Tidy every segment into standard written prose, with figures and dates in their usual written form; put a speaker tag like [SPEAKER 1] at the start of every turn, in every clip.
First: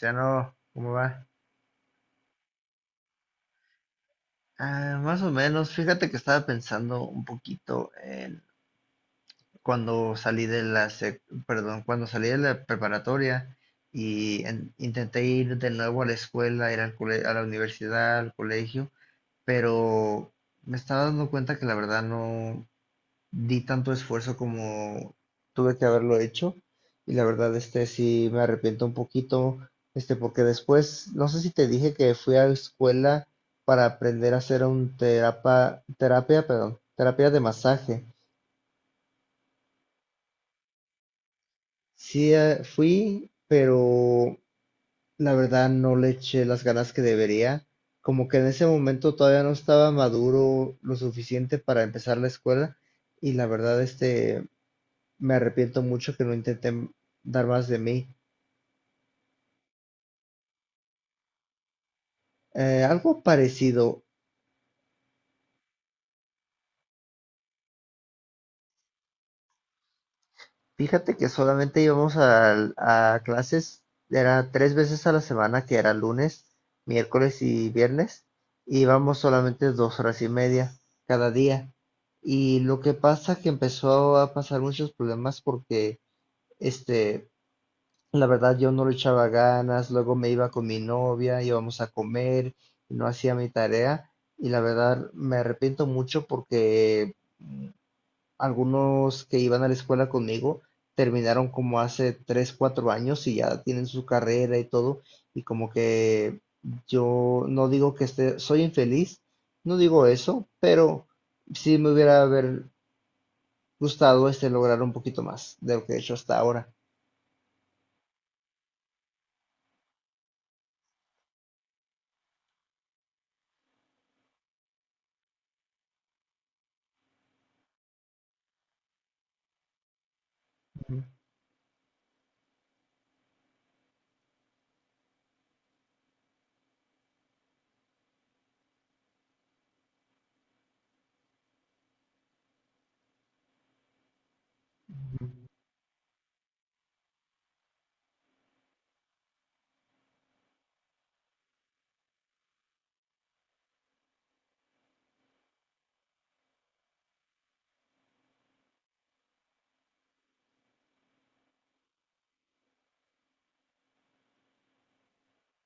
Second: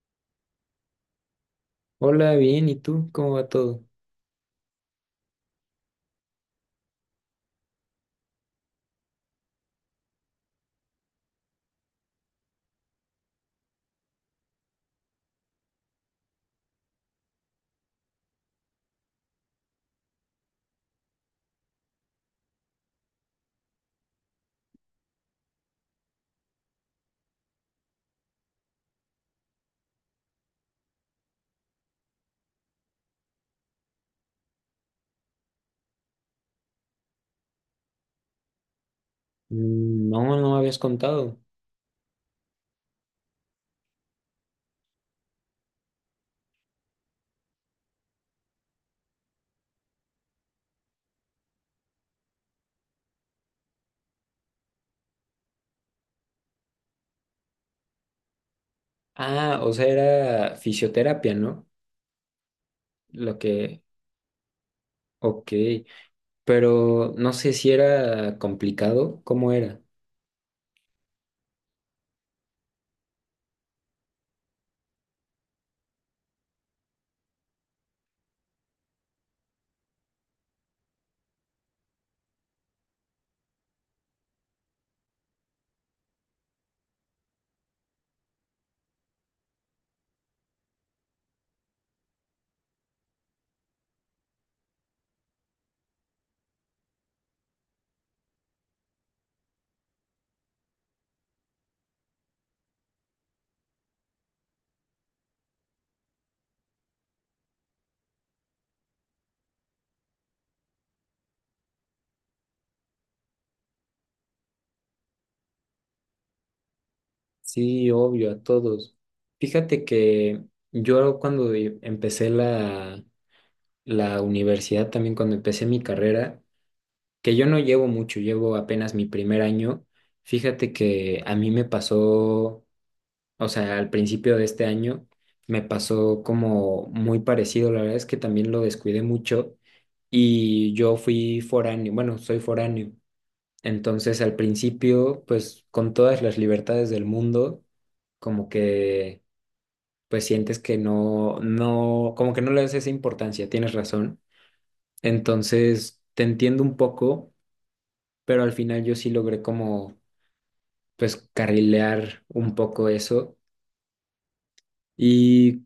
[SPEAKER 1] Ya no, ¿cómo va?
[SPEAKER 2] Hola, bien, ¿y tú? ¿Cómo va todo?
[SPEAKER 1] Ah, más o menos, fíjate que estaba pensando un poquito en cuando salí de la perdón, cuando salí de la preparatoria y intenté ir de nuevo a la escuela, ir al a la universidad, al colegio, pero me estaba dando cuenta que la verdad no, di tanto esfuerzo como tuve que haberlo hecho y la verdad sí me arrepiento un poquito porque después no sé si te dije que fui a la escuela para aprender a hacer un terapia, perdón, terapia de masaje.
[SPEAKER 2] Mm, no, no me habías contado.
[SPEAKER 1] Sí, fui, pero la verdad no le eché las ganas que debería. Como que en ese momento todavía no estaba maduro lo suficiente para empezar la escuela y la verdad me arrepiento mucho que no intenté dar más de mí.
[SPEAKER 2] Ah, o sea, era fisioterapia, ¿no?
[SPEAKER 1] Algo
[SPEAKER 2] Lo que...
[SPEAKER 1] parecido.
[SPEAKER 2] Ok, pero no sé si era complicado, ¿cómo era?
[SPEAKER 1] Fíjate que solamente íbamos a clases, era tres veces a la semana, que era lunes, miércoles y viernes, y íbamos solamente dos horas y media cada día. Y lo que pasa que empezó a pasar muchos problemas porque este la verdad, yo no le echaba ganas, luego me iba con mi novia, íbamos a comer, y no hacía mi tarea y la verdad me arrepiento mucho porque algunos que iban a la escuela conmigo terminaron como hace 3 4 años y ya tienen su carrera y todo y como que yo no digo que esté, soy infeliz, no digo eso, pero sí me hubiera haber gustado lograr un poquito más de lo que he hecho hasta ahora.
[SPEAKER 2] Sí, obvio, a todos. Fíjate que yo cuando empecé la universidad, también cuando empecé mi carrera, que yo no llevo mucho, llevo apenas mi primer año, fíjate
[SPEAKER 1] Ujú.
[SPEAKER 2] que a mí me pasó... O sea, al principio de este año me pasó como muy parecido, la verdad es que también lo descuidé mucho y yo fui foráneo, bueno, soy foráneo, entonces al principio, pues con todas las libertades del mundo, como que, pues sientes que no, no, como que no le das esa importancia, tienes razón, entonces te entiendo un poco, pero al final yo sí logré como, pues carrilear un poco eso. Y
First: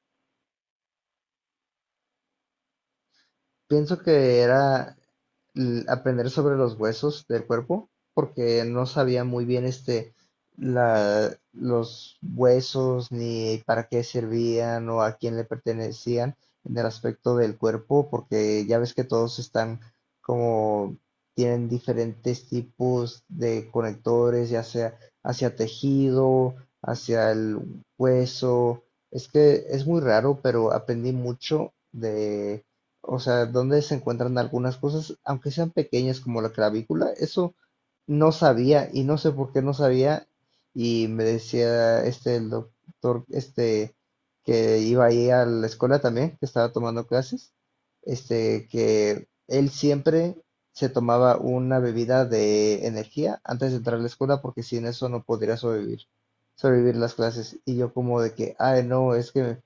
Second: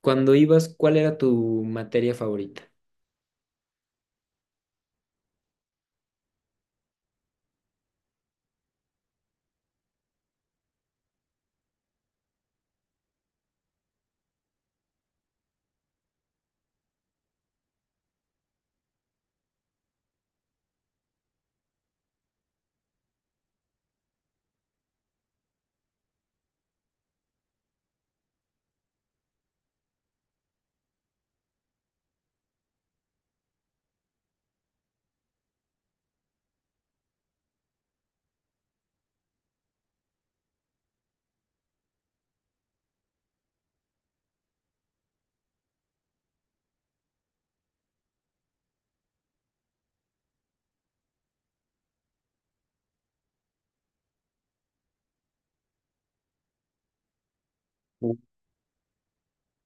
[SPEAKER 2] cuando ibas, ¿cuál era tu materia favorita?
[SPEAKER 1] Pienso que era aprender sobre los huesos del cuerpo, porque no sabía muy bien la, los huesos ni para qué servían o a quién le pertenecían en el aspecto del cuerpo, porque ya ves que todos están como tienen diferentes tipos de conectores, ya sea hacia tejido, hacia el hueso. Es que es muy raro, pero aprendí mucho de, o sea, donde se encuentran algunas cosas, aunque sean pequeñas como la clavícula, eso no sabía y no sé por qué no sabía y me decía el doctor que iba ahí a la escuela también, que estaba tomando clases, que él siempre se tomaba una bebida de energía antes de entrar a la escuela porque sin eso no podría sobrevivir, sobrevivir las clases y yo
[SPEAKER 2] Uh.
[SPEAKER 1] como de que, ay no, es que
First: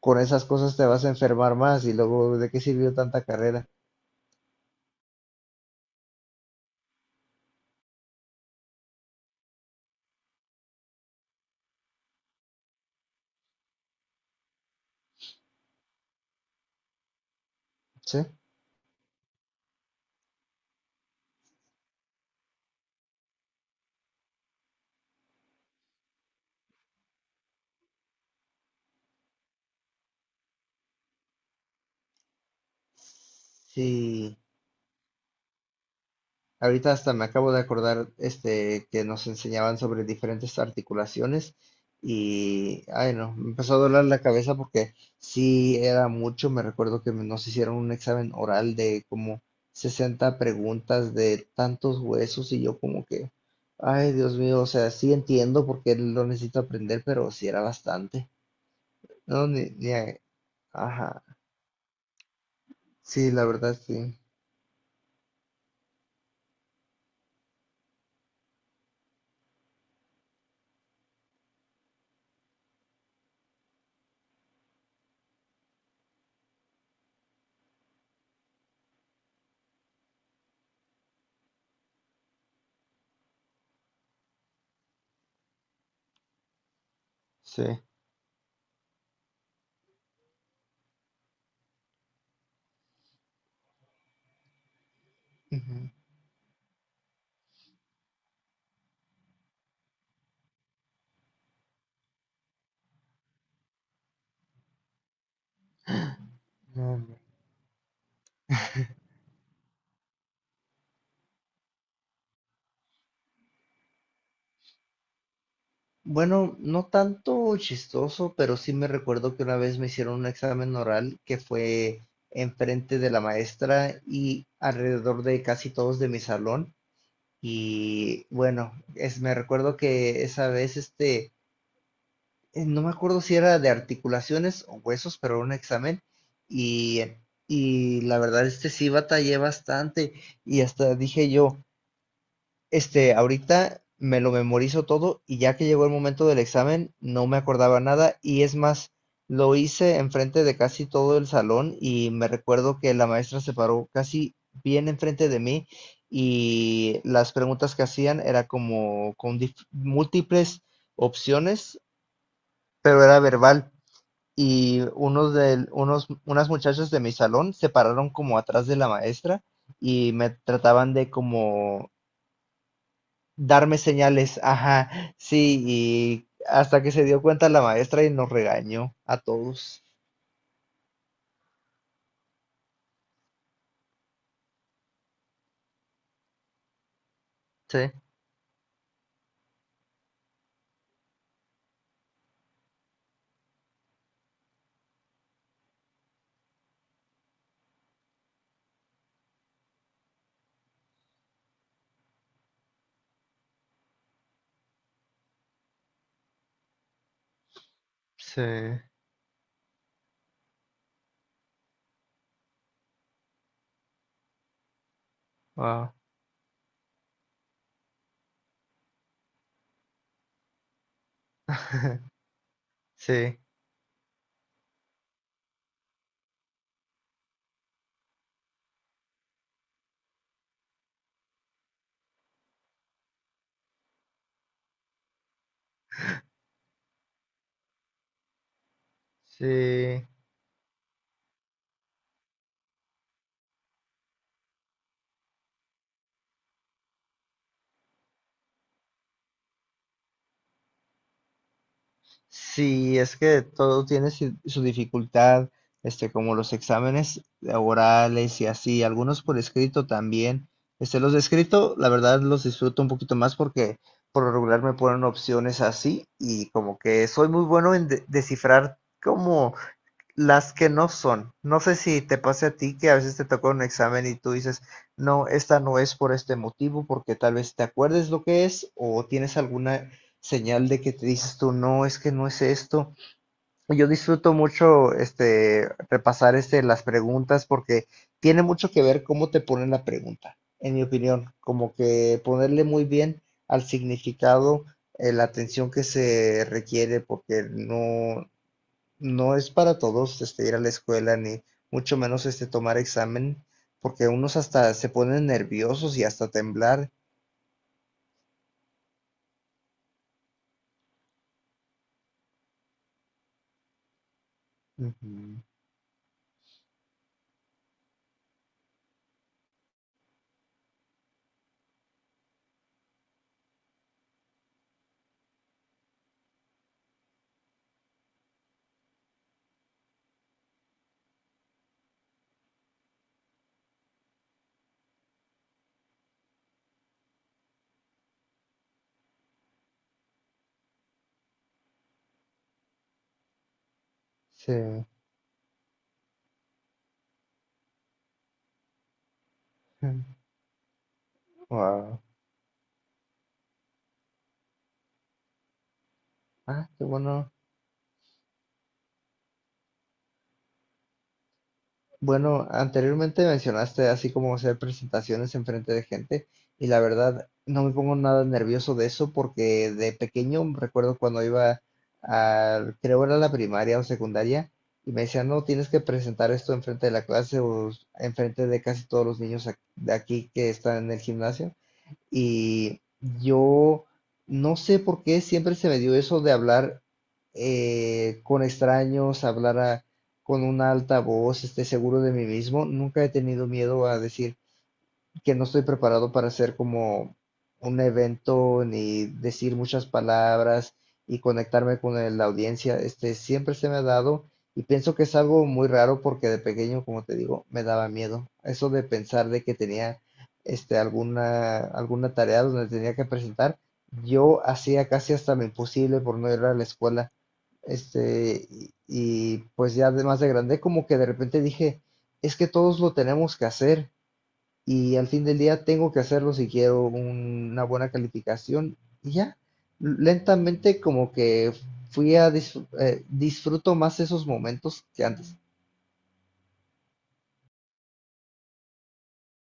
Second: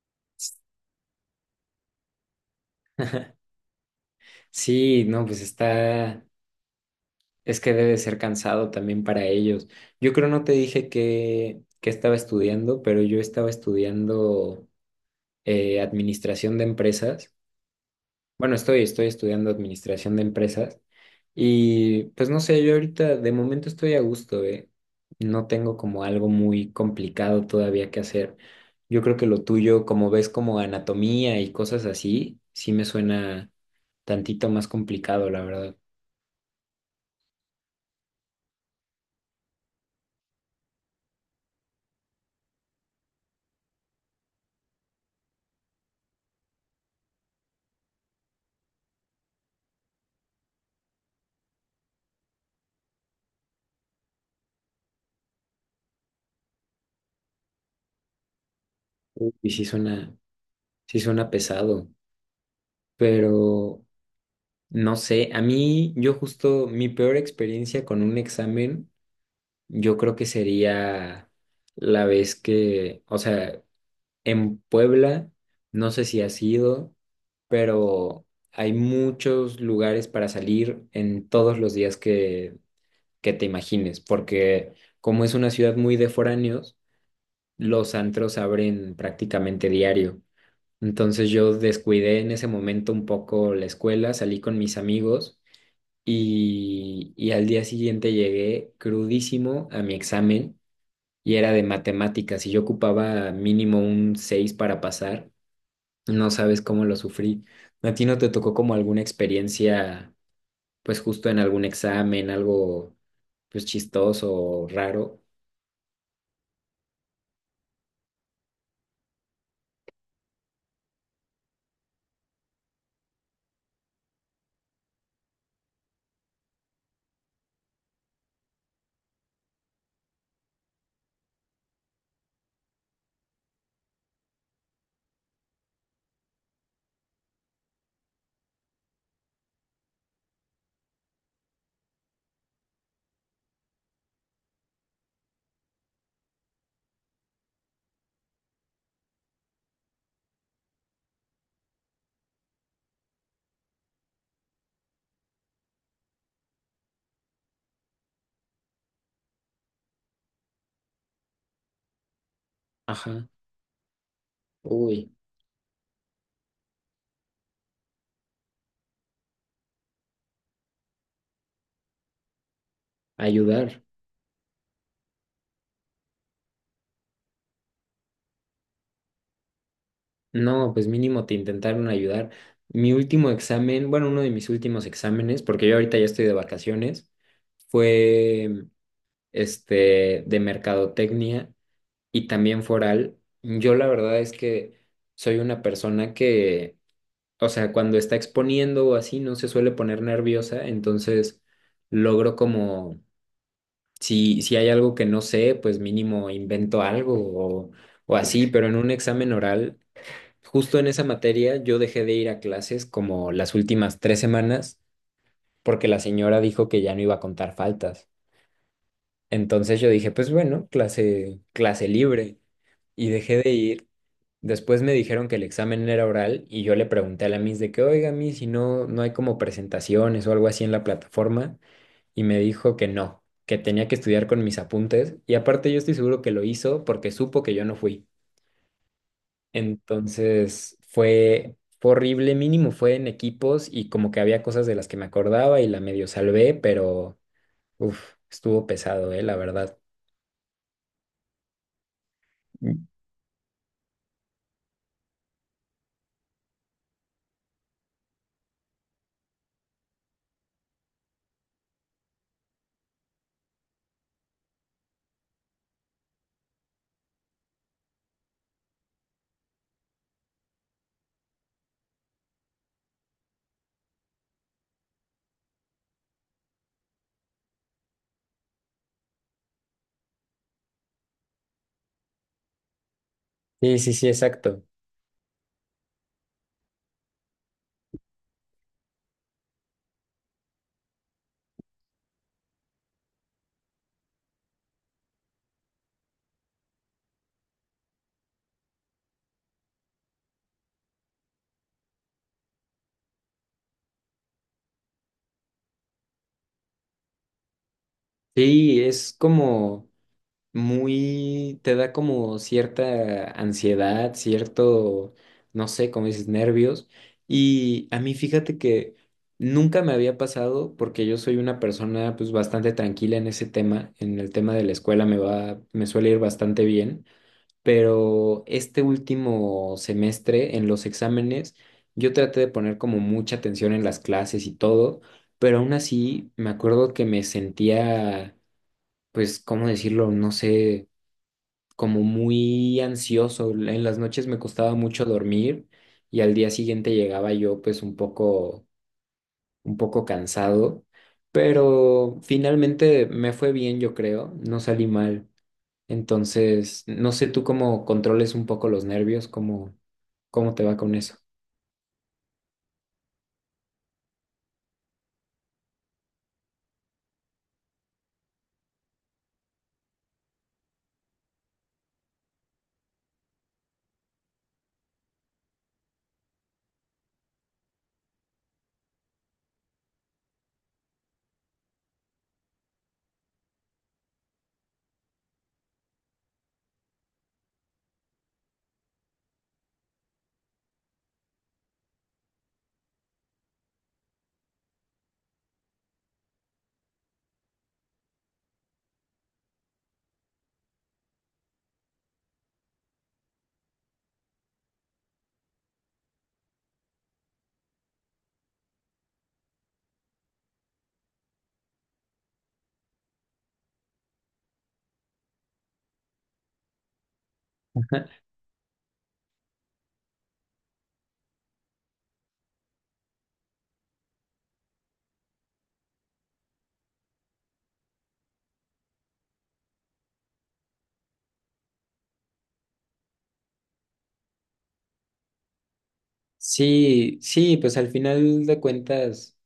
[SPEAKER 1] con esas cosas te vas a enfermar más y luego, ¿de qué sirvió tanta carrera?
[SPEAKER 2] Sí, no, pues está, es que debe ser cansado también para ellos. Yo creo no te dije que estaba estudiando, pero yo estaba estudiando administración de empresas.
[SPEAKER 1] Sí.
[SPEAKER 2] Bueno, estoy, estoy estudiando administración de empresas y pues no sé, yo ahorita de momento estoy a gusto, ¿eh? No tengo como algo muy complicado todavía que hacer. Yo creo que lo tuyo, como ves como anatomía y cosas así, sí me suena
[SPEAKER 1] Sí,
[SPEAKER 2] tantito más complicado, la verdad.
[SPEAKER 1] ahorita hasta me acabo de acordar que nos enseñaban sobre diferentes articulaciones y ay no, me empezó a doler la cabeza porque sí era mucho, me recuerdo que nos hicieron un examen oral de como 60 preguntas de tantos huesos y yo como que ay Dios mío, o sea, sí entiendo porque lo necesito aprender, pero sí era bastante. No,
[SPEAKER 2] Y
[SPEAKER 1] ni, ni a-
[SPEAKER 2] sí
[SPEAKER 1] ajá.
[SPEAKER 2] suena pesado,
[SPEAKER 1] Sí, la verdad,
[SPEAKER 2] pero
[SPEAKER 1] sí.
[SPEAKER 2] no sé, a mí yo justo mi peor experiencia con un examen, yo creo que sería la vez que, o sea, en Puebla, no sé si has ido, pero hay muchos lugares para salir en todos los días que te imagines, porque como es una ciudad muy de foráneos,
[SPEAKER 1] Sí.
[SPEAKER 2] los antros abren prácticamente diario. Entonces yo descuidé en ese momento un poco la escuela, salí con mis amigos
[SPEAKER 1] Ujú,
[SPEAKER 2] y al día siguiente llegué crudísimo a mi examen y era de matemáticas y yo ocupaba mínimo un 6 para pasar. No sabes cómo lo
[SPEAKER 1] no, no.
[SPEAKER 2] sufrí. ¿A ti no te tocó como alguna experiencia, pues justo en algún examen, algo pues chistoso o raro?
[SPEAKER 1] Bueno, no tanto chistoso, pero sí me recuerdo que una vez me hicieron un examen oral que fue enfrente de la maestra y alrededor de casi todos de mi salón. Y bueno, es, me recuerdo que esa vez, no me acuerdo si era de articulaciones o huesos, pero era un examen. Y, y la verdad, sí batallé bastante. Y hasta dije yo, este, ahorita me lo memorizo todo y ya que llegó el momento del examen no me acordaba nada y es más, lo hice enfrente de casi todo el salón y me recuerdo que la maestra se paró casi bien enfrente de mí y las preguntas que hacían era como con múltiples opciones, pero era
[SPEAKER 2] Ajá.
[SPEAKER 1] verbal y
[SPEAKER 2] Uy,
[SPEAKER 1] unas muchachas de mi salón se pararon como atrás de la maestra y me trataban de como darme
[SPEAKER 2] ayudar.
[SPEAKER 1] señales, ajá, sí, y hasta que se dio cuenta la maestra y nos regañó a todos.
[SPEAKER 2] No, pues mínimo te intentaron ayudar. Mi último examen, bueno, uno de mis últimos exámenes, porque yo ahorita ya estoy de vacaciones,
[SPEAKER 1] Sí,
[SPEAKER 2] fue este de mercadotecnia y también foral. Yo la verdad es que soy una persona que, o sea, cuando está exponiendo o así, no se suele poner nerviosa, entonces logro como, si, si hay algo que no sé, pues mínimo invento algo o así, pero en
[SPEAKER 1] sí,
[SPEAKER 2] un examen oral, justo en esa materia, yo dejé de ir a clases como las últimas tres semanas porque
[SPEAKER 1] wow.
[SPEAKER 2] la señora dijo que ya no iba a contar faltas. Entonces yo dije, pues bueno, clase, clase libre. Y dejé
[SPEAKER 1] Sí,
[SPEAKER 2] de ir. Después me dijeron que el examen era oral y yo le pregunté a la Miss de que, oiga, Miss, si no, no hay como presentaciones o algo así en la plataforma. Y me dijo que no, que tenía que estudiar con mis apuntes. Y aparte yo estoy seguro que lo hizo porque supo que yo no fui.
[SPEAKER 1] sí,
[SPEAKER 2] Entonces fue horrible, mínimo fue en equipos y como que había cosas de las que me acordaba y la medio salvé, pero uf, estuvo pesado, la verdad.
[SPEAKER 1] sí, es que todo tiene su dificultad, como los exámenes orales y así, algunos por escrito también. Los de escrito, la verdad, los disfruto un poquito más porque por lo regular me ponen opciones así y como que soy muy bueno en descifrar como las que no son. No sé si te pase a ti que a veces te toca un examen y tú dices, no, esta no es por este motivo, porque tal vez te acuerdes lo que es o tienes alguna señal de que te dices tú, no, es que no es esto.
[SPEAKER 2] Sí,
[SPEAKER 1] Yo
[SPEAKER 2] sí, sí,
[SPEAKER 1] disfruto
[SPEAKER 2] exacto.
[SPEAKER 1] mucho repasar las preguntas porque tiene mucho que ver cómo te ponen la pregunta, en mi opinión, como que ponerle muy bien al significado, la atención que se requiere porque no es para todos ir a la escuela, ni mucho menos tomar examen, porque unos hasta se ponen nerviosos y hasta temblar.
[SPEAKER 2] Sí, es como muy, te da como cierta ansiedad, cierto,
[SPEAKER 1] Ujú,
[SPEAKER 2] no sé, como dices, nervios. Y a mí fíjate que nunca me había pasado porque yo soy una persona pues bastante tranquila en ese tema, en el tema de la escuela me va, me suele ir bastante bien. Pero este último semestre en los exámenes yo traté de poner como mucha atención en las clases y todo, pero aún así me acuerdo que me sentía, pues, ¿cómo decirlo? No sé, como muy ansioso. En las noches me costaba
[SPEAKER 1] sí.
[SPEAKER 2] mucho dormir y al día siguiente llegaba yo pues un poco cansado,
[SPEAKER 1] Wow.
[SPEAKER 2] pero finalmente me fue bien, yo creo, no salí mal.
[SPEAKER 1] Ah,
[SPEAKER 2] Entonces,
[SPEAKER 1] qué
[SPEAKER 2] no sé
[SPEAKER 1] bueno.
[SPEAKER 2] tú cómo controles un poco los nervios, cómo, cómo te va con eso.
[SPEAKER 1] Bueno, anteriormente mencionaste así como hacer presentaciones en frente de gente y la verdad no me pongo nada nervioso de eso porque de pequeño recuerdo cuando iba a, creo era la primaria o secundaria y me decían, no, tienes que presentar esto en frente de la clase o en frente de casi todos los niños de aquí que están en el gimnasio. Y yo no sé por qué siempre se me dio eso de hablar, con extraños, con una alta voz, esté seguro de mí mismo. Nunca he tenido miedo a decir que no estoy preparado para hacer como un evento ni decir muchas palabras y conectarme con la audiencia. Este, siempre se me ha dado y pienso que es algo muy raro porque de pequeño, como te digo, me daba miedo. Eso de pensar de que tenía alguna tarea donde tenía que presentar, yo hacía casi hasta lo imposible por no ir a la escuela. Y pues ya de más de grande, como que de repente dije, es que todos lo tenemos que hacer y al fin del día tengo que hacerlo si quiero una buena calificación y ya, lentamente como que disfruto más esos momentos que antes.
[SPEAKER 2] Sí, sí, pues al final de cuentas,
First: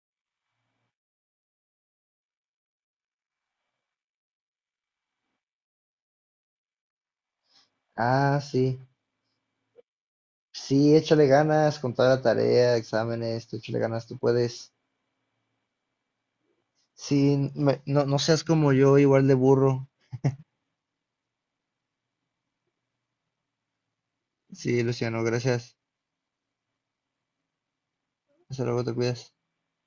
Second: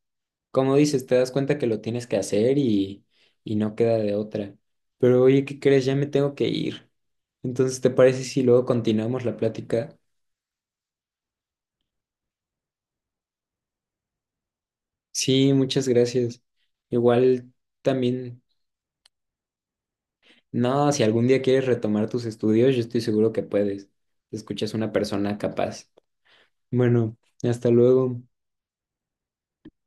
[SPEAKER 2] como dices, te das cuenta que lo tienes que hacer y no queda de otra. Pero oye, ¿qué crees? Ya me tengo que ir. Entonces, ¿te parece
[SPEAKER 1] Ah,
[SPEAKER 2] si luego
[SPEAKER 1] sí,
[SPEAKER 2] continuamos la plática?
[SPEAKER 1] sí, échale ganas con toda la tarea, exámenes, tú échale ganas, tú puedes.
[SPEAKER 2] Sí, muchas gracias. Igual
[SPEAKER 1] Sí, no, no
[SPEAKER 2] también,
[SPEAKER 1] seas como yo, igual de burro.
[SPEAKER 2] no, si algún día quieres retomar tus estudios, yo estoy seguro que puedes. Te escuchas
[SPEAKER 1] Sí,
[SPEAKER 2] una
[SPEAKER 1] Luciano,
[SPEAKER 2] persona
[SPEAKER 1] gracias.
[SPEAKER 2] capaz. Bueno, hasta luego.
[SPEAKER 1] Hasta luego, te cuidas.